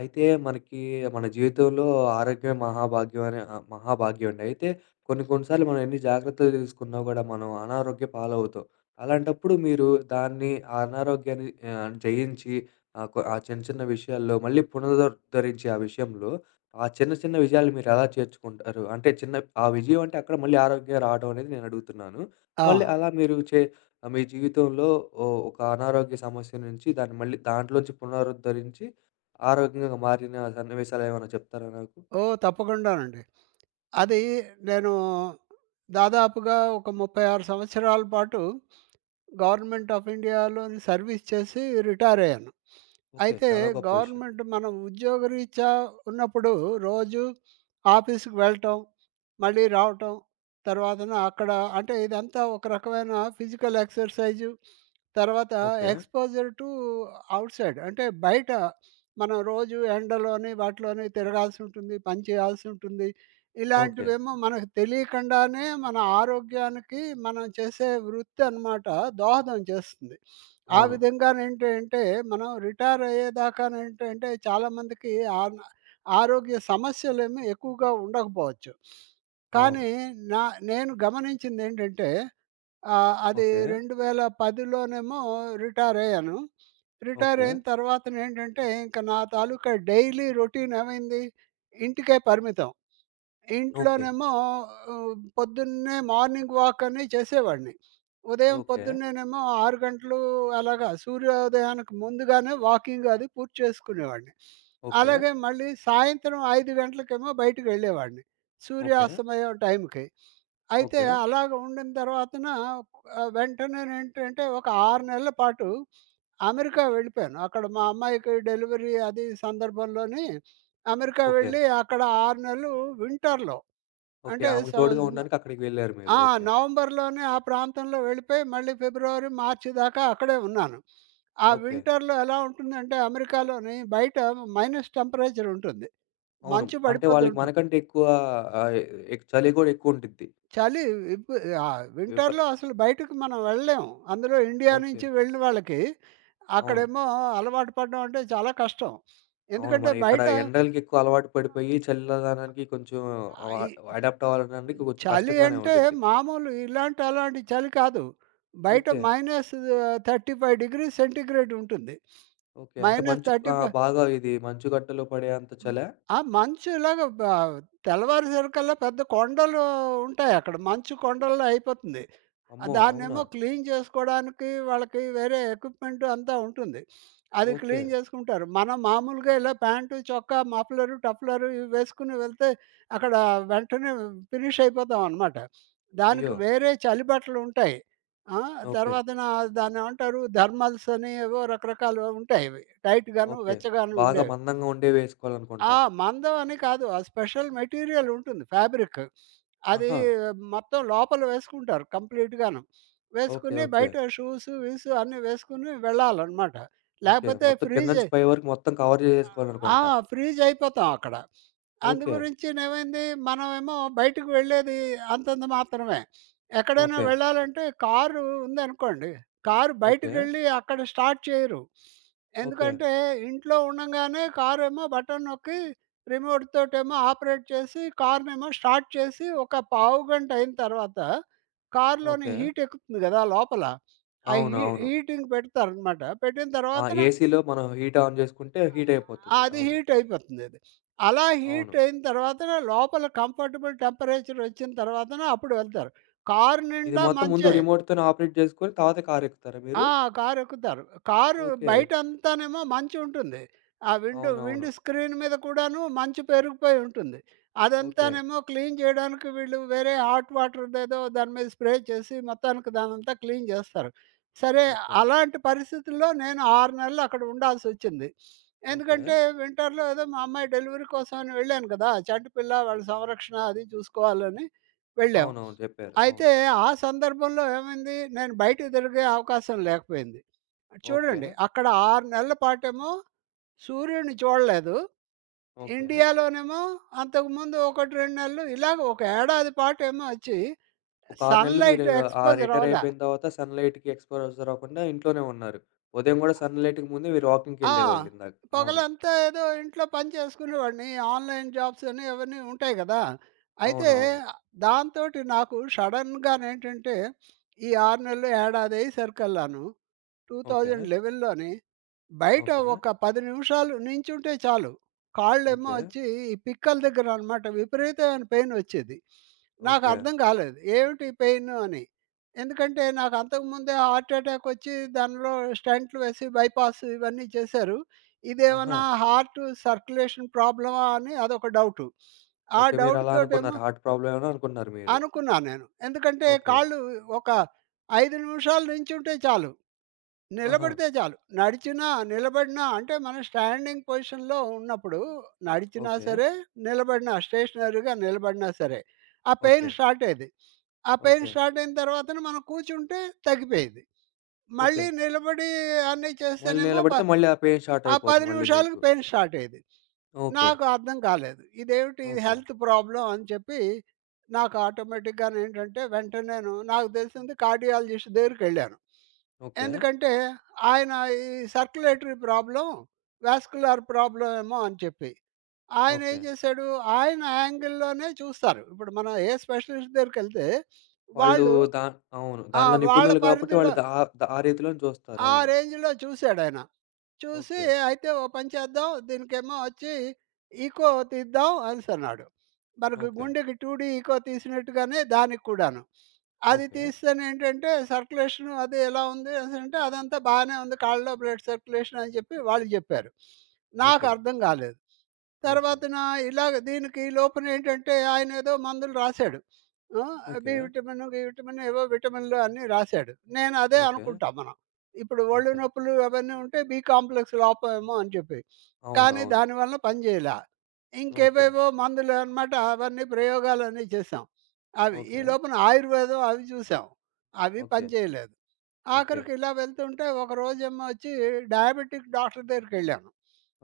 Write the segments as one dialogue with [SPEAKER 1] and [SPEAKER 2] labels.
[SPEAKER 1] అయితే మనకి మన జీవితంలో ఆరోగ్యమే మహాభాగ్యం అనే మహాభాగ్యం అండి. అయితే కొన్ని కొన్ని సార్లు మనం ఎన్ని జాగ్రత్తలు తీసుకున్నా గూడా మనం అనారోగ్య పాలవుతాం. అలాంటప్పుడు మీరు దాన్ని ఆ అనారోగ్యాన్ని జయించి ఆహ్, కొ ఆ చిన్న చిన్న విషయాల్లో మళ్ళీ పునరుద్ధరించి ఆ విషయంలో ఆ చిన్న చిన్న విజయాలు మీరెలా చేర్చుకుంటారు? అంటే చిన్న ఆ విజయం అంటే అక్కడ మళ్ళీ ఆరోగ్యం రావడం అనేది నేనడుగుతున్నాను.
[SPEAKER 2] ఆ!
[SPEAKER 1] మళ్ళీ అలా మీరు చే మీ జీవితంలో ఒక అనారోగ్య సమస్య నుంచి దాన్ని మళ్ళీ దాంట్లోంచి పునరుద్ధరించి ఆరోగ్యంగా మారిన సన్నివేశాలేమైనా చెప్తారా నాకు?
[SPEAKER 2] ఓహ్! తప్పకుండానండి. అది నేను దాదాపుగా ఒక 36 సంవత్సరాల పాటు గవర్నమెంట్ ఆఫ్ ఇండియాలోని సర్వీస్ చేసి రిటైర్ అయ్యాను.
[SPEAKER 1] ఓకే.
[SPEAKER 2] అయితే
[SPEAKER 1] చాలా గొప్ప విషయం.
[SPEAKER 2] గవర్నమెంట్ మనం ఉద్యోగరీత్యా ఉన్నప్పుడు రోజు ఆఫీస్‌కి వెళ్ళటం, మళ్ళీ రావటం, తర్వాతన అక్కడ అంటే ఇదంతా ఒక రకమైన ఫిజికల్ ఎక్సర్‌సైజు, తర్వాత
[SPEAKER 1] ఓకే.
[SPEAKER 2] ఎక్స్‌పోజర్ టు ఔట్‌సైడ్ అంటే బయట మనం రోజు ఎండలోని, వాటిలోని తిరగాల్సి ఉంటుంది, పని చేయాల్సి ఉంటుంది.
[SPEAKER 1] ఓకే.
[SPEAKER 2] ఇలాంటివేమో మనకు తెలియకుండానే మన ఆరోగ్యానికి మనం చేసే వృత్తి అనమాట దోహదం చేస్తుంది. ఆ
[SPEAKER 1] అవును.
[SPEAKER 2] విధంగా ఏంటి అంటే మనం రిటైర్ అయ్యేదాకా ఏంటి అంటే చాలామందికి ఆన ఆరోగ్య సమస్యలేమి ఎక్కువగా ఉండకపోవచ్చు.
[SPEAKER 1] అవును.
[SPEAKER 2] కానీ నా నేను గమనించిందేంటంటే ఆహ్, అది
[SPEAKER 1] ఓకే.
[SPEAKER 2] 2010లోనేమో రిటైర్ అయ్యాను. Retire
[SPEAKER 1] okay.
[SPEAKER 2] అయిన తర్వాతనేంటంటే ఇంక నా తాలూకా డైలీ రొటీన్ ఏమైంది ఇంటికే పరిమితం.
[SPEAKER 1] ఓకే.
[SPEAKER 2] ఇంట్లోనేమో పొద్దున్నే మార్నింగ్ వాక్ అని చేసేవాడిని. ఉదయం
[SPEAKER 1] ఓకే.
[SPEAKER 2] పొద్దున్నేనేమో 6 గంటలు అలాగా సూర్యోదయానికి ముందుగానే వాకింగ్ అది పూర్తి చేసుకునేవాడిని.
[SPEAKER 1] ఓకే.
[SPEAKER 2] అలాగే మళ్ళీ సాయంత్రం 5 గంటలకేమో బయటికెళ్ళేవాడిని.
[SPEAKER 1] ఓకే.
[SPEAKER 2] సూర్యాస్తమయం టైంకి. అయితే
[SPEAKER 1] ఓకే.
[SPEAKER 2] అలాగ ఉండిన తర్వాతన వెంటనేనేంటంటే ఒక 6 నెలల పాటు అమెరికా వెళ్ళిపోయాను. అక్కడ మా అమ్మాయికి డెలివరీ అది సందర్భంలోని అమెరికా
[SPEAKER 1] ఓకే.
[SPEAKER 2] వెళ్ళి అక్కడ 6 నెలలు వింటర్‌లో
[SPEAKER 1] ఓకే.
[SPEAKER 2] అంటే
[SPEAKER 1] ఆమెకు తోడుగా
[SPEAKER 2] సౌజుమ
[SPEAKER 1] ఉండడానికి అక్కడికి వెళ్లారు మీరు.
[SPEAKER 2] ఆ!
[SPEAKER 1] ఓకే.
[SPEAKER 2] నవంబర్‌లోనే ఆ ప్రాంతంలో వెళ్ళిపోయి మళ్ళీ ఫిబ్రవరి, మార్చి దాకా అక్కడే ఉన్నాను. ఆ
[SPEAKER 1] ఓకే.
[SPEAKER 2] వింటర్‌లో ఎలా ఉంటుందంటే అమెరికాలోని బయట మైనస్ టెంపరేచర్ ఉంటుంది.
[SPEAKER 1] అవును.
[SPEAKER 2] మంచు
[SPEAKER 1] అంటే
[SPEAKER 2] పడిపోతూ
[SPEAKER 1] వాళ్ళకి
[SPEAKER 2] ఉంటుంది.
[SPEAKER 1] మనకంటే ఎక్కువ ఆహ్, ఎ చలి గూడా ఎక్కువుండిద్ది.
[SPEAKER 2] చలి విప్
[SPEAKER 1] విప
[SPEAKER 2] వింటర్‌లో అసలు బయటకి మనం వెళ్ళలేము. అందులో ఇండియా
[SPEAKER 1] ఓకే.
[SPEAKER 2] నుంచి వెళ్ళిన వాళ్ళకి
[SPEAKER 1] అవును.
[SPEAKER 2] అక్కడేమో అలవాటు పడడం అంటే చాలా కష్టం.
[SPEAKER 1] అవును.
[SPEAKER 2] ఎందుకంటే
[SPEAKER 1] మనం ఇక్కడ
[SPEAKER 2] బయట
[SPEAKER 1] ఎండలకి ఎక్కువ అలవాటు పడిపోయి చల్లదనానికి కొంచెం వ
[SPEAKER 2] ఈ
[SPEAKER 1] అడాప్ట్ అవ్వడానికి కొంచెం
[SPEAKER 2] చలి
[SPEAKER 1] కష్టంగానే
[SPEAKER 2] అంటే
[SPEAKER 1] ఉండిద్ది.
[SPEAKER 2] మామూలు ఇలాంటి, అలాంటి చలి కాదు. బయట
[SPEAKER 1] ఓకే.
[SPEAKER 2] మైనస్ 35 డిగ్రీ సెంటీగ్రేడ్ ఉంటుంది.
[SPEAKER 1] ఓకే. అంటే
[SPEAKER 2] మైనస్
[SPEAKER 1] మంచు ఆ!
[SPEAKER 2] 35.
[SPEAKER 1] బాగా ఇది మంచుగడ్డలో పడే అంత
[SPEAKER 2] హ్మ్.
[SPEAKER 1] చలా?
[SPEAKER 2] ఆ! మంచులాగా బ తెల్లవారేసరికల్లా పెద్ద కొండలు ఉంటాయి అక్కడ. మంచు కొండల్లో అయిపోతుంది.
[SPEAKER 1] అమ్మో! అవునా?
[SPEAKER 2] దాన్నేమో క్లీన్ చేసుకోవడానికి వాళ్ళకి వేరే ఎక్విప్‌మెంట్ అంతా ఉంటుంది. అది
[SPEAKER 1] ఓకే.
[SPEAKER 2] క్లీన్ చేసుకుంటారు. మనం మామూలుగా ఇలా ప్యాంటు, చొక్కా, మఫ్లరు, టఫ్లరు ఇవి వేసుకుని వెళ్తే అక్కడ వెంటనే ఫినిష్ అయిపోతాం అనమాట. దానికి
[SPEAKER 1] అయ్యో!
[SPEAKER 2] వేరే చలి బట్టలు ఉంటాయి. ఆ!
[SPEAKER 1] ఓకే.
[SPEAKER 2] తర్వాతన దాన్నేమంటారు థర్మల్స్ అని ఏవో రకరకాలు ఉంటాయి. ఇవి టైట్‌గాను,
[SPEAKER 1] ఓకే.
[SPEAKER 2] వెచ్చగాను
[SPEAKER 1] బాగా
[SPEAKER 2] ఉండేవి.
[SPEAKER 1] మందంగా ఉండేవి వేసుకోవాలనుకుంటా.
[SPEAKER 2] ఆ! మందం అని కాదు. ఆ స్పెషల్ మెటీరియల్ ఉంటుంది ఫ్యాబ్రిక్. అది
[SPEAKER 1] ఆహా!
[SPEAKER 2] మొత్తం లోపల వేసుకుంటారు కంప్లీట్‌గాను.
[SPEAKER 1] ఓకే.
[SPEAKER 2] వేసుకుని
[SPEAKER 1] ఓకే.
[SPEAKER 2] బయట షూస్, గీసు అన్నీ వేసుకొని వెళ్ళాలనమాట.
[SPEAKER 1] ఓకే.
[SPEAKER 2] లేకపోతే
[SPEAKER 1] మొత్తం కింద నుంచి
[SPEAKER 2] ఫ్రీజే
[SPEAKER 1] పై వరకు మొత్తం కవర్
[SPEAKER 2] ఆ!
[SPEAKER 1] చేసేసుకోవాలనుకుంటా.
[SPEAKER 2] ఫ్రీజ్ అయిపోతాం అక్కడ. అందు
[SPEAKER 1] ఓకే.
[SPEAKER 2] గురించినేమైంది మనమేమో బయటకి వెళ్ళేది అంతంత మాత్రమే. ఎక్కడైనా
[SPEAKER 1] ఓకే.
[SPEAKER 2] వెళ్ళాలంటే కారు ఉందనుకోండి, కారు
[SPEAKER 1] ఓకే.
[SPEAKER 2] బయటికెళ్ళి అక్కడ స్టార్ట్ చేయరు.
[SPEAKER 1] ఓకే.
[SPEAKER 2] ఎందుకంటే ఇంట్లో ఉండంగానే కారేమో బటన్ నొక్కి రిమోట్ తోటేమో ఆపరేట్ చేసి కార్‌నేమో స్టార్ట్ చేసి ఒక పావుగంట అయిన తర్వాత కార్‌లోని
[SPEAKER 1] ఓకే.
[SPEAKER 2] హీట్ ఎక్కుతుంది గదా లోపల. ఆ
[SPEAKER 1] అవును.
[SPEAKER 2] హీ
[SPEAKER 1] అవును.
[SPEAKER 2] హీటింగ్ పెడతారనమాట. పెట్టిన
[SPEAKER 1] ఆ!
[SPEAKER 2] తర్వాతన
[SPEAKER 1] ఏసీలో మనం హీట్ ఆన్ చేసుకుంటే హీట్ అయిపోతది.
[SPEAKER 2] అది
[SPEAKER 1] అవును.
[SPEAKER 2] హీట్ అయిపోతుంది అది. అలా
[SPEAKER 1] అవును.
[SPEAKER 2] హీట్ అయిన తర్వాతన లోపల కంఫర్టబుల్ టెంపరేచర్ వచ్చిన తర్వాతన అప్పుడు వెళ్తారు. కారు
[SPEAKER 1] ఇది
[SPEAKER 2] నిండా
[SPEAKER 1] మొత్తం ముందు
[SPEAKER 2] మంచే.
[SPEAKER 1] రిమోట్‌తోనే ఆపరేట్ చేసుకొని తర్వాత కారెక్కుతారా మీరు?
[SPEAKER 2] ఆ! కారెక్కుతారు. Car
[SPEAKER 1] okay.
[SPEAKER 2] బయటంతానేమో మంచుంటుంది. ఆ విండో విండ్
[SPEAKER 1] అవునవును.
[SPEAKER 2] స్క్రీన్ మీద కూడాను మంచు పేరుకుపోయి ఉంటుంది.
[SPEAKER 1] ఓకే.
[SPEAKER 2] అదంతానేమో క్లీన్ చేయడానికి వీళ్ళు వేరే హాట్ వాటర్‌దేదో దాని మీద స్ప్రే చేసి మొత్తానికి దానంతా క్లీన్ జేస్తారు. సరే,
[SPEAKER 1] ఓకే.
[SPEAKER 2] అలాంటి పరిస్థితుల్లో నేను 6 నెలలు అక్కడ ఉండాల్సొచ్చింది.
[SPEAKER 1] ఓకే.
[SPEAKER 2] ఎందుకంటే వింటర్‌లో ఏదో మా అమ్మాయి డెలివరీ కోసమని వెళ్ళాను కదా! చంటి పిల్ల వాళ్ళ సంరక్షణ అది చూసుకోవాలని వెళ్ళాం.
[SPEAKER 1] అవునవును. చెప్పారు.
[SPEAKER 2] అయితే
[SPEAKER 1] అవును.
[SPEAKER 2] ఆ సందర్భంలో ఏమైంది? నేను బయటకి తిరిగే అవకాశం లేకపోయింది.
[SPEAKER 1] ఓకే.
[SPEAKER 2] చూడండి, అక్కడ 6 నెలల పాటేమో సూర్యుడిని చూడలేదు.
[SPEAKER 1] ఓకే.
[SPEAKER 2] ఇండియాలోనేమో అంతకుముందు 1, 2 నెలలు ఇలాగ ఒక ఏడాది పాటేమో వచ్చి
[SPEAKER 1] ఒక 6 నెలలు మీరు
[SPEAKER 2] సన్‌లైట్
[SPEAKER 1] ఆ
[SPEAKER 2] ఎక్స్‌పోజర్
[SPEAKER 1] రిటైర్
[SPEAKER 2] అవ్వలా.
[SPEAKER 1] అయిపోయిన తర్వాత సన్‌లైట్‌కి ఎక్స్‌పోజర్ అవ్వకుండా ఇంట్లోనే ఉన్నారు. ఉదయం గూడా సన్‌లైట్‌కి ముందే మీరు
[SPEAKER 2] ఆ!
[SPEAKER 1] వాకింగ్‌కెళ్ళేవాళ్ళు ఇందాక. అవును.
[SPEAKER 2] పగలంతా ఏదో ఇంట్లో పని చేసుకునేవాడిని. ఆన్‌లైన్ జాబ్స్ అని అవన్నీ ఉంటాయి గదా! అయితే
[SPEAKER 1] అవునవును.
[SPEAKER 2] దాంతోటి నాకు సడెన్‌గానేంటంటే ఈ 6 నెలలు ఏడాది అయ్యేసరికల్లాను
[SPEAKER 1] ఓకే.
[SPEAKER 2] 2011 లోని బయట
[SPEAKER 1] ఓకే.
[SPEAKER 2] ఒక 10 నిమిషాలు నించుంటే చాలు. కాళ్ళేమో
[SPEAKER 1] ఓకే.
[SPEAKER 2] వచ్చి ఈ పిక్కల దగ్గర అనమాట విపరీతమైన పెయిన్ వచ్చేది.
[SPEAKER 1] ఓకే.
[SPEAKER 2] నాకర్థం కాలేదు. ఏమిటి ఈ పెయిన్ అని. ఎందుకంటే నాకు అంతకుముందే హార్ట్ అటాక్ వచ్చి దానిలో స్టంట్లు వేసి బైపాస్ ఇవన్నీ చేశారు.
[SPEAKER 1] ఆహా!
[SPEAKER 2] ఇదేమన్నా హార్ట్ సర్క్యులేషన్ ప్రాబ్లమా అని అదొక డౌటు. ఆ
[SPEAKER 1] ఓకే.
[SPEAKER 2] డౌట్
[SPEAKER 1] మీరలా
[SPEAKER 2] తోటేమో
[SPEAKER 1] అనుకున్నారు. హార్ట్ ప్రాబ్లమ్ ఏమో అనుకున్నారు మీరు.
[SPEAKER 2] అనుకున్నా నేను. ఎందుకంటే
[SPEAKER 1] ఓకే.
[SPEAKER 2] కాళ్ళు ఒక 5 నిమిషాలు నించుంటే చాలు.
[SPEAKER 1] ఆహా!
[SPEAKER 2] నిలబడితే చాలు. నడిచినా, నిలబడినా అంటే మనం స్టాండింగ్ పొజిషన్‌లో ఉన్నప్పుడు నడిచినా
[SPEAKER 1] ఓకే.
[SPEAKER 2] సరే, నిలబడినా స్టేషనరీగా నిలబడినా సరే, ఆ పెయిన్
[SPEAKER 1] ఓకే.
[SPEAKER 2] స్టార్ట్ అయ్యేది. ఆ పెయిన్
[SPEAKER 1] ఓకే.
[SPEAKER 2] స్టార్ట్ అయిన తర్వాతన మనం కూర్చుంటే తగ్గిపోయేది.
[SPEAKER 1] ఓకే.
[SPEAKER 2] మళ్ళీ నిలబడి అన్నీ
[SPEAKER 1] మళ్ళీ
[SPEAKER 2] చేస్తేనేమో ప
[SPEAKER 1] నిలబడితే మళ్ళీ ఆ పెయిన్ స్టార్ట్
[SPEAKER 2] ఆ 10
[SPEAKER 1] అయిపోతుంది మళ్ళీ
[SPEAKER 2] నిమిషాలకి
[SPEAKER 1] మీకు.
[SPEAKER 2] పెయిన్ స్టార్ట్ అయ్యేది.
[SPEAKER 1] ఓకే.
[SPEAKER 2] నాకు అర్థం కాలేదు. ఇదేమిటి ఇది
[SPEAKER 1] ఓకే.
[SPEAKER 2] హెల్త్ ప్రాబ్లమ్ అని చెప్పి నాకు ఆటోమేటిక్‌గా నేంటంటే వెంటనేను నాకు తెలిసింది కార్డియాలజిస్ట్ దగ్గరికెళ్ళాను.
[SPEAKER 1] ఓకే.
[SPEAKER 2] ఎందుకంటే ఆయన ఈ సర్క్యులేటరీ ప్రాబ్లమ్, వాస్కులర్ ప్రాబ్లమ్ ఏమో అని చెప్పి. ఆయన ఏం
[SPEAKER 1] ఓకే.
[SPEAKER 2] చేశాడు? ఆయన యాంగిల్‌లోనే చూస్తారు. ఇప్పుడు మనం ఏ స్పెషలిస్ట్ దగ్గరికెళ్తే
[SPEAKER 1] వాళ్ళు
[SPEAKER 2] వాళ్ళు
[SPEAKER 1] దా అవును.
[SPEAKER 2] ఆ!
[SPEAKER 1] దాంట్లో
[SPEAKER 2] వాళ్ళ
[SPEAKER 1] నిపుణులు కాబట్టి వాళ్ళు
[SPEAKER 2] పరిధిలో
[SPEAKER 1] దా దా- ఆ రీతిలోనే చూస్తారు.
[SPEAKER 2] ఆ
[SPEAKER 1] అవును.
[SPEAKER 2] రేంజ్‌లో చూసాడాయన. చూసి
[SPEAKER 1] ఓకే.
[SPEAKER 2] అయితే ఓ పని చేద్దాం దీనికేమో వచ్చి ఈకో తీద్దాం అనేసి అన్నాడు. మనకు
[SPEAKER 1] ఓకే.
[SPEAKER 2] గుండెకి 2 డీ ఈకో తీసినట్టుగానే దానికి కూడాను. అది
[SPEAKER 1] ఓకే.
[SPEAKER 2] తీస్తేనేంటంటే సర్క్యులేషన్ అది ఎలా ఉంది అనేసంటే, "అదంతా బాగానే ఉంది. కాళ్ళలో బ్లడ్ సర్క్యులేషన్" అని చెప్పి వాళ్ళు జెప్పారు. నాకు
[SPEAKER 1] ఓకే.
[SPEAKER 2] అర్థం గాలేదు.
[SPEAKER 1] ఓకే.
[SPEAKER 2] తర్వాతన ఇలాగ దీనికి ఈ లోపునేంటంటే ఆయనేదో మందులు రాసాడు. ఆ! B
[SPEAKER 1] okay.
[SPEAKER 2] విటమిన్, గి విటమిన్ ఏవో విటమిన్‌లు అన్నీ రాసాడు. నేను అదే
[SPEAKER 1] ఓకే.
[SPEAKER 2] అనుకుంటాం మనం. ఇప్పుడు ఒళ్ళు
[SPEAKER 1] ఓకే.
[SPEAKER 2] నొప్పులు అవన్నీ ఉంటే బి కాంప్లెక్స్ లోపమేమో అని చెప్పి.
[SPEAKER 1] అవును.
[SPEAKER 2] కానీ
[SPEAKER 1] అవును.
[SPEAKER 2] దానివల్ల పని చేయలా.
[SPEAKER 1] ఓకే.
[SPEAKER 2] ఇంకేవేవో మందులు అనమాట అవన్నీ ప్రయోగాలన్నీ చేసాం. అవి ఈ
[SPEAKER 1] ఓకే.
[SPEAKER 2] లోపల ఆయుర్వేదం అవి చూసాం. అవి
[SPEAKER 1] ఓకే.
[SPEAKER 2] పని చేయలేదు.
[SPEAKER 1] ఓకే.
[SPEAKER 2] ఆఖరికి ఇలా వెళ్తుంటే ఒకరోజేమో వచ్చి డయాబెటిక్ డాక్టర్ దగ్గరికెళ్ళాను.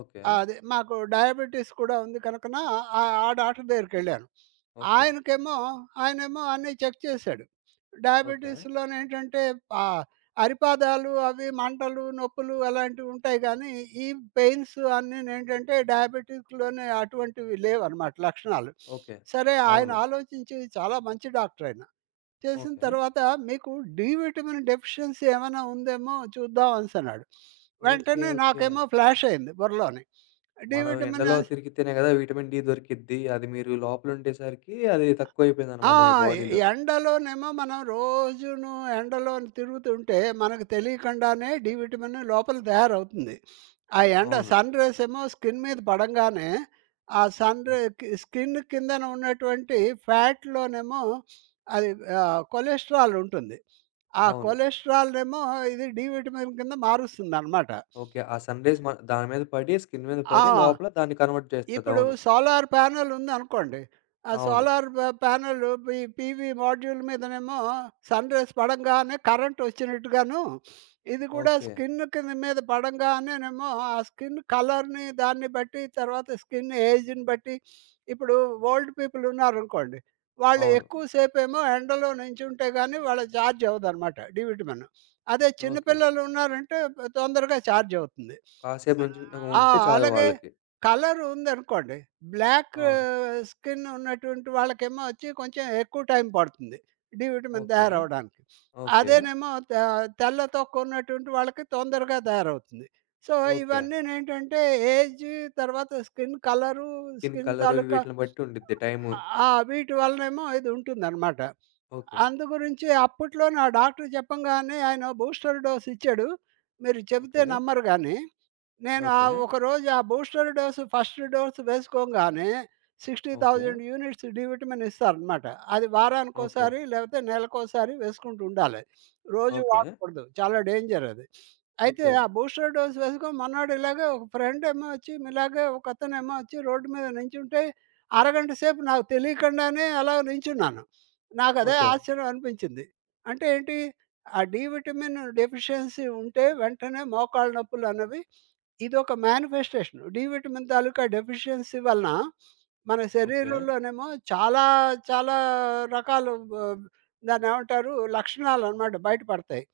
[SPEAKER 1] ఓకే.
[SPEAKER 2] ఆ! అదే. మాకు డయాబెటిస్ కూడా ఉంది కనుకన ఆ ఆ డాక్టర్ దగ్గరికెళ్ళాను.
[SPEAKER 1] ఓకే.
[SPEAKER 2] ఆయనకేమో ఆయనేమో అన్నీ చెక్ చేశాడు.
[SPEAKER 1] ఓకే.
[SPEAKER 2] డయాబెటిస్‌లోనేంటంటే ఆహ్, అరిపాదాలు అవి మంటలు, నొప్పులు అలాంటివుంటాయి గానీ, ఈ పెయిన్స్ అన్నీనేంటంటే డయాబెటిక్‌లోనే అటువంటివి లేవనమాట లక్షణాలు.
[SPEAKER 1] ఓకే.
[SPEAKER 2] సరే ఆయన
[SPEAKER 1] అవును.
[SPEAKER 2] ఆలోచించి చాలా మంచి డాక్టరయన. చేసిన
[SPEAKER 1] ఓకే.
[SPEAKER 2] తర్వాత మీకు డి విటమిన్ డెఫిషియన్సీ ఏమైనా ఉందేమో చూద్దాం అనేసన్నాడు.
[SPEAKER 1] ఓకే.
[SPEAKER 2] వెంటనే
[SPEAKER 1] ఓకే.
[SPEAKER 2] నాకేమో ఫ్లాష్ అయింది బుర్రలోని. డి
[SPEAKER 1] మనం
[SPEAKER 2] విటమిన్
[SPEAKER 1] ఎండలో
[SPEAKER 2] అస్
[SPEAKER 1] తిరిగితేనే గదా విటమిన్ డి దొరికిద్ది. అది మీరు లోపలుండేసరికి అది తక్కువైపోయిందనమాట
[SPEAKER 2] ఆ!
[SPEAKER 1] మీ బాడీలో.
[SPEAKER 2] ఎండలోనేమో మనం రోజును ఎండలోని తిరుగుతుంటే మనకు తెలియకుండానే డి విటమిన్ లోపల తయారవుతుంది. ఆ ఎండ
[SPEAKER 1] అవును.
[SPEAKER 2] సన్ రేస్ ఏమో స్కిన్ మీద పడంగానే ఆ సన్ రే
[SPEAKER 1] ఓహ్!
[SPEAKER 2] కి స్కిన్ కిందన ఉన్నటువంటి ఫ్యాట్‌లోనేమో అది కొలెస్ట్రాల్ ఉంటుంది. ఆ
[SPEAKER 1] అవును.
[SPEAKER 2] కొలెస్ట్రాల్‌నేమో ఇది డి విటమిన్ కింద మారుస్తుందనమాట.
[SPEAKER 1] ఓకే. ఆ సన్ రైజ్ మ దాని మీద పడి, స్కిన్ మీద పడి
[SPEAKER 2] ఆ!
[SPEAKER 1] లోపల దాన్ని కన్వర్ట్ చేస్తది.
[SPEAKER 2] ఇప్పుడు
[SPEAKER 1] అవును.
[SPEAKER 2] సోలార్ ప్యానెల్ ఉందనుకోండి. ఆ
[SPEAKER 1] అవును.
[SPEAKER 2] సోలార్ ప ప్యానెల్ ఈ పీవీ మాడ్యూల్ మీదనేమో సన్‌రైజ్ పడంగానే కరెంట్ వచ్చినట్టుగాను, ఇది కూడా
[SPEAKER 1] ఓకే.
[SPEAKER 2] స్కిన్ కింద మీద పడంగానేనేమో ఆ స్కిన్ కలర్‌ని దాన్ని బట్టి, తర్వాత స్కిన్ ఏజ్‌ని బట్టి, ఇప్పుడు ఓల్డ్ పీపుల్ ఉన్నారనుకోండి. వాళ్ళు
[SPEAKER 1] అవును.
[SPEAKER 2] ఎక్కువ సేపేమో ఎండలో నించుంటే గాని వాళ్ళ చార్జ్ అవ్వదనమాట డి విటమిన్. అదే చిన్న
[SPEAKER 1] ఓకే.
[SPEAKER 2] పిల్లలు ఉన్నారంటే తొందరగా చార్జ్ అవుతుంది.
[SPEAKER 1] కాసేపు నుంచుని
[SPEAKER 2] ఆ!
[SPEAKER 1] ఉంటే చాలు
[SPEAKER 2] అలాగే
[SPEAKER 1] వాళ్ళకి.
[SPEAKER 2] కలర్ ఉందనుకోండి. బ్లాక్
[SPEAKER 1] ఆ!
[SPEAKER 2] స్కిన్ ఉన్నటువంటి వాళ్ళకేమో వచ్చి కొంచెం ఎక్కువ టైం పడుతుంది డి విటమిన్
[SPEAKER 1] ఓకే.
[SPEAKER 2] తయారవ్వడానికి.
[SPEAKER 1] ఓకే.
[SPEAKER 2] అదేనేమో త తెల్ల తొక్క ఉన్నటువంటి వాళ్ళకి తొందరగా తయారవుతుంది. So,
[SPEAKER 1] okay.
[SPEAKER 2] ఇవన్నీనేంటంటే ఏజ్, తర్వాత skin colour,
[SPEAKER 1] skin
[SPEAKER 2] skin
[SPEAKER 1] colour
[SPEAKER 2] తాలూకా
[SPEAKER 1] వీటిని బట్టి ఉండిద్ది టైము.
[SPEAKER 2] ఆ! వీటి వలనేమో ఇది ఉంటుందనమాట.
[SPEAKER 1] ఓకే.
[SPEAKER 2] అందు గురించి అప్పట్లోనే ఆ డాక్టర్ చెప్పంగానే ఆయన బూస్టర్ డోస్ ఇచ్చాడు. మీరు చెబితే
[SPEAKER 1] ఓకే.
[SPEAKER 2] నమ్మరు గాని. నేను ఆ
[SPEAKER 1] ఓకే.
[SPEAKER 2] ఒక రోజు ఆ బూస్టర్ డోస్ ఫస్ట్ డోస్ వేసుకోగానే
[SPEAKER 1] ఓకే.
[SPEAKER 2] 60,000 యూనిట్స్ డి విటమిన్ ఇస్తారనమాట. అది
[SPEAKER 1] ఓకే.
[SPEAKER 2] వారానికోసారి లేకపోతే నెలకోసారి వేసుకుంటూ ఉండాలి. రోజు
[SPEAKER 1] ఓకే.
[SPEAKER 2] వాడకూడదు. చాలా డేంజర్ అది. అయితే
[SPEAKER 1] ఓకే.
[SPEAKER 2] ఆ బూస్టర్ డోస్ వేసుకొని మర్నాడు ఇలాగే ఒక ఫ్రెండ్ ఏమో వచ్చి ఇలాగే ఒకతనేమో వచ్చి రోడ్డు మీద నించుంటే అరగంట సేపు నాకు తెలియకుండానే అలా నించున్నాను. నాకదే
[SPEAKER 1] ఓకే.
[SPEAKER 2] ఆశ్చర్యం అనిపించింది. అంటే ఏంటి? ఆ డి విటమిన్ డెఫిషియన్సీ ఉంటే వెంటనే మోకాళ్ళ నొప్పులన్నవి ఇదొక మేనిఫెస్టేషన్. డి విటమిన్ తాలూకా డెఫిషియన్సీ వలన మన
[SPEAKER 1] ఓకే.
[SPEAKER 2] శరీరంలోనేమో చాలా రకాలు దాన్నేమంటారు లక్షణాలనమాట బయటపడతాయి.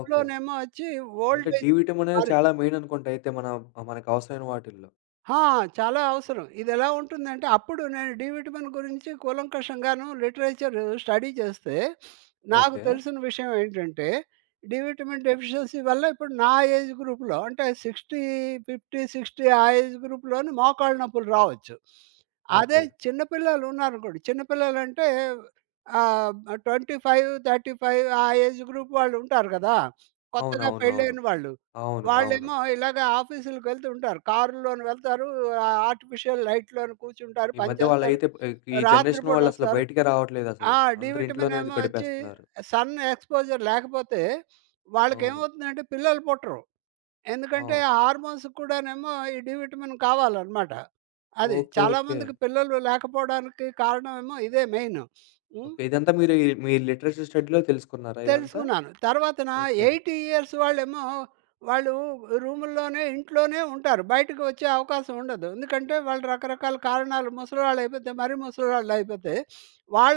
[SPEAKER 1] ఓకే.
[SPEAKER 2] వచ్చి
[SPEAKER 1] అంటే
[SPEAKER 2] ఓల్డ్
[SPEAKER 1] డి
[SPEAKER 2] ఏజ్
[SPEAKER 1] విటమిన్ అనేది
[SPEAKER 2] మరి
[SPEAKER 1] చాలా మెయిన్ అనుకుంటా అయితే మన మనకు అవసరమైన వాటిల్లో.
[SPEAKER 2] ఆ! చాలా అవసరం. ఇదెలా ఉంటుందంటే, అప్పుడు నేను డి విటమిన్ గురించి కూలంకషంగాను లిటరేచర్ స్టడీ చేస్తే, నాకు
[SPEAKER 1] ఓకే.
[SPEAKER 2] తెలిసిన విషయం ఏంటంటే, డి విటమిన్ డెఫిషియన్సీ వల్ల ఇప్పుడు నా ఏజ్ గ్రూప్‌లో అంటే 50, 60 ఆ ఏజ్ గ్రూప్‌లోనే మోకాళ్ళు నొప్పులు రావచ్చు. అదే
[SPEAKER 1] ఓకే.
[SPEAKER 2] చిన్న పిల్లలు ఉన్నారనుకోండి, చిన్న పిల్లలంటే ఆహ్, 25, 35 ఆ ఏజ్ గ్రూప్ వాళ్ళు ఉంటారు కదా! కొత్తగా
[SPEAKER 1] అవునవునవును. అవును.
[SPEAKER 2] పెళ్ళైన వాళ్ళు.
[SPEAKER 1] అవును. అవును అవును
[SPEAKER 2] వాళ్ళేమో ఇలాగ ఆఫీసులకి వెళ్తుంటారు. కారులోని వెళ్తారు. ఆర్టిఫిషియల్ లైట్‌లోని కూర్చుంటారు,
[SPEAKER 1] ఈ
[SPEAKER 2] పని
[SPEAKER 1] మధ్య
[SPEAKER 2] చేస్తారు.
[SPEAKER 1] వాళ్ళైతే బ్ ఈ
[SPEAKER 2] రాత్రి
[SPEAKER 1] జనరేషన్ వాళ్ళసల
[SPEAKER 2] పూటొస్తారు.
[SPEAKER 1] బయటికే
[SPEAKER 2] ఆ!
[SPEAKER 1] రావట్లేదసలు.
[SPEAKER 2] డి
[SPEAKER 1] అందరూ
[SPEAKER 2] విటమిన్
[SPEAKER 1] ఇంట్లోనే
[SPEAKER 2] ఏమో
[SPEAKER 1] అది
[SPEAKER 2] వచ్చి
[SPEAKER 1] గడిపేస్తున్నారు.
[SPEAKER 2] సన్ ఎక్స్‌పోజర్ లేకపోతే
[SPEAKER 1] అవును.
[SPEAKER 2] వాళ్ళకేమవుతుందంటే పిల్లలు పుట్టరు.
[SPEAKER 1] ఆ!
[SPEAKER 2] ఎందుకంటే హార్మోన్స్ కూడానేమో ఈ డి విటమిన్ కావాలనమాట. అది
[SPEAKER 1] ఓకే. ఓకే.
[SPEAKER 2] చాలామందికి పిల్లలు లేకపోవడానికి కారణమేమో ఇదే మెయిను. హ్మ్.
[SPEAKER 1] ఓకే. ఇదంతా మీరు ఈ మీ లిటరేచర్ స్టడీలో తెలుసుకున్నారా ఇదంతా?
[SPEAKER 2] తెలుసుకున్నాను. తర్వాతన
[SPEAKER 1] ఓకే.
[SPEAKER 2] 80 ఇయర్స్ వాళ్ళేమో వాళ్ళు రూముల్లోనే, ఇంట్లోనే ఉంటారు. బయటకి వచ్చే అవకాశం ఉండదు. ఎందుకంటే వాళ్ళు రకరకాల కారణాలు ముసలోళ్ళయిపోతే, మరీ ముసలోళ్ళయిపోతే,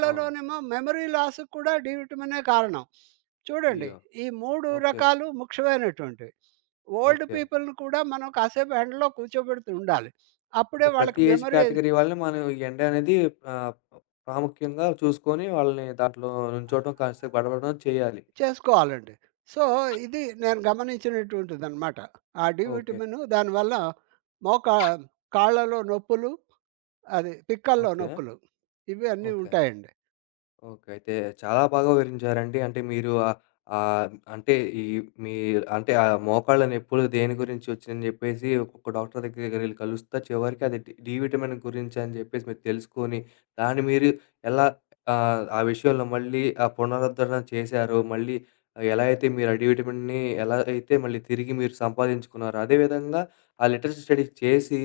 [SPEAKER 1] ఆ!
[SPEAKER 2] మెమరీ లాస్‌కి కూడా డి విటమినే కారణం. చూడండి,
[SPEAKER 1] అయ్యో!
[SPEAKER 2] ఈ 3
[SPEAKER 1] ఓకే.
[SPEAKER 2] రకాలు ముఖ్యమైనటువంటివి. Old
[SPEAKER 1] okay.
[SPEAKER 2] పీపుల్‌ని కూడా మనం కాసేపు ఎండలో కూర్చోబెడుతూ ఉండాలి.
[SPEAKER 1] అంటే
[SPEAKER 2] అప్పుడే వాళ్ళకి
[SPEAKER 1] ప్రతి ఏజ్
[SPEAKER 2] మెమరీ
[SPEAKER 1] కేటగరీ వాళ్ళని మనం ఈ ఎండ అనేది ఆహ్, ప్రాముఖ్యంగా చూసుకొని వాళ్ళని దాంట్లో
[SPEAKER 2] ఆ!
[SPEAKER 1] నుంచోవడం,
[SPEAKER 2] ఆ!
[SPEAKER 1] కాసేపు గడపడం చేయాలి.
[SPEAKER 2] చేసుకోవాలండి. సో, ఇది నేను గమనించినటువంటిదనమాట. ఆ డీ
[SPEAKER 1] ఓకే.
[SPEAKER 2] విటమిను దానివల్ల మోకా కాళ్ళలో నొప్పులు, అది పిక్కల్లో
[SPEAKER 1] ఓకే.
[SPEAKER 2] నొప్పులు ఇవి అన్నీ
[SPEAKER 1] ఓకే.
[SPEAKER 2] ఉంటాయండి.
[SPEAKER 1] ఓకే. అయితే చాలా బాగా వివరించారండి. అంటే మీరు ఆహ్, ఆహ్, అంటే ఈ మీ అంటే ఆ మోకాళ్ళ నొప్పులు దేని గురించి వచ్చిందని జెప్పేసి ఒక్కొక్క డాక్టర్ దగ్గరెళ్లి కలుస్తా చివరికి అది డి డి విటమిన్ గురించి అని జెప్పేసి మీరు తెలుసుకొని దాన్ని మీరు ఎలా ఆహ్, ఆ విషయంలో మళ్ళీ పునరుద్ధరణ చేశారో, మళ్ళీ ఎలా అయితే మీరు ఆ డి విటమిన్‌ని ఎలా అయితే మళ్ళీ తిరిగి మీరు సంపాదించుకున్నారో, అదే విధంగా ఆ లిటరసీ స్టడీ చేసి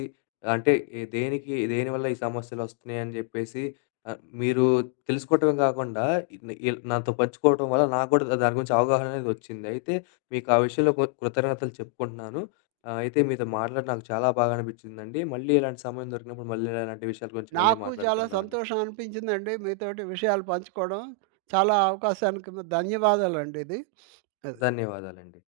[SPEAKER 1] అంటే దేనికి దేనివల్ల ఈ సమస్యలొస్తున్నాయని జెప్పేసి ఆ! మీరు తెలుసుకోవటమే గాకుండా ఇట్ని ఇల్ నాతో పంచుకోవటం వల్ల నాకు గూడా దాని గురించి అవగాహన అనేది వచ్చింది. అయితే మీకు ఆ విషయంలో కృతజ్ఞతలు చెప్పుకుంటున్నాను. అయితే మీతో మాట్లాడి నాకు చాలా బాగా అనిపించిందండి. మళ్ళీ ఇలాంటి సమయం దొరికినప్పుడు మళ్ళీ ఇలాంటి విషయాల గురించి మళ్ళీ
[SPEAKER 2] నాకు చాలా
[SPEAKER 1] మాట్లాడుకుందామండి.
[SPEAKER 2] సంతోషం అనిపించిందండి మీతోటి విషయాలు పంచుకోవడం. చాలా అవకాశానికి ధన్యవాదాలండి ఇది. అది.
[SPEAKER 1] ధన్యవాదాలండి.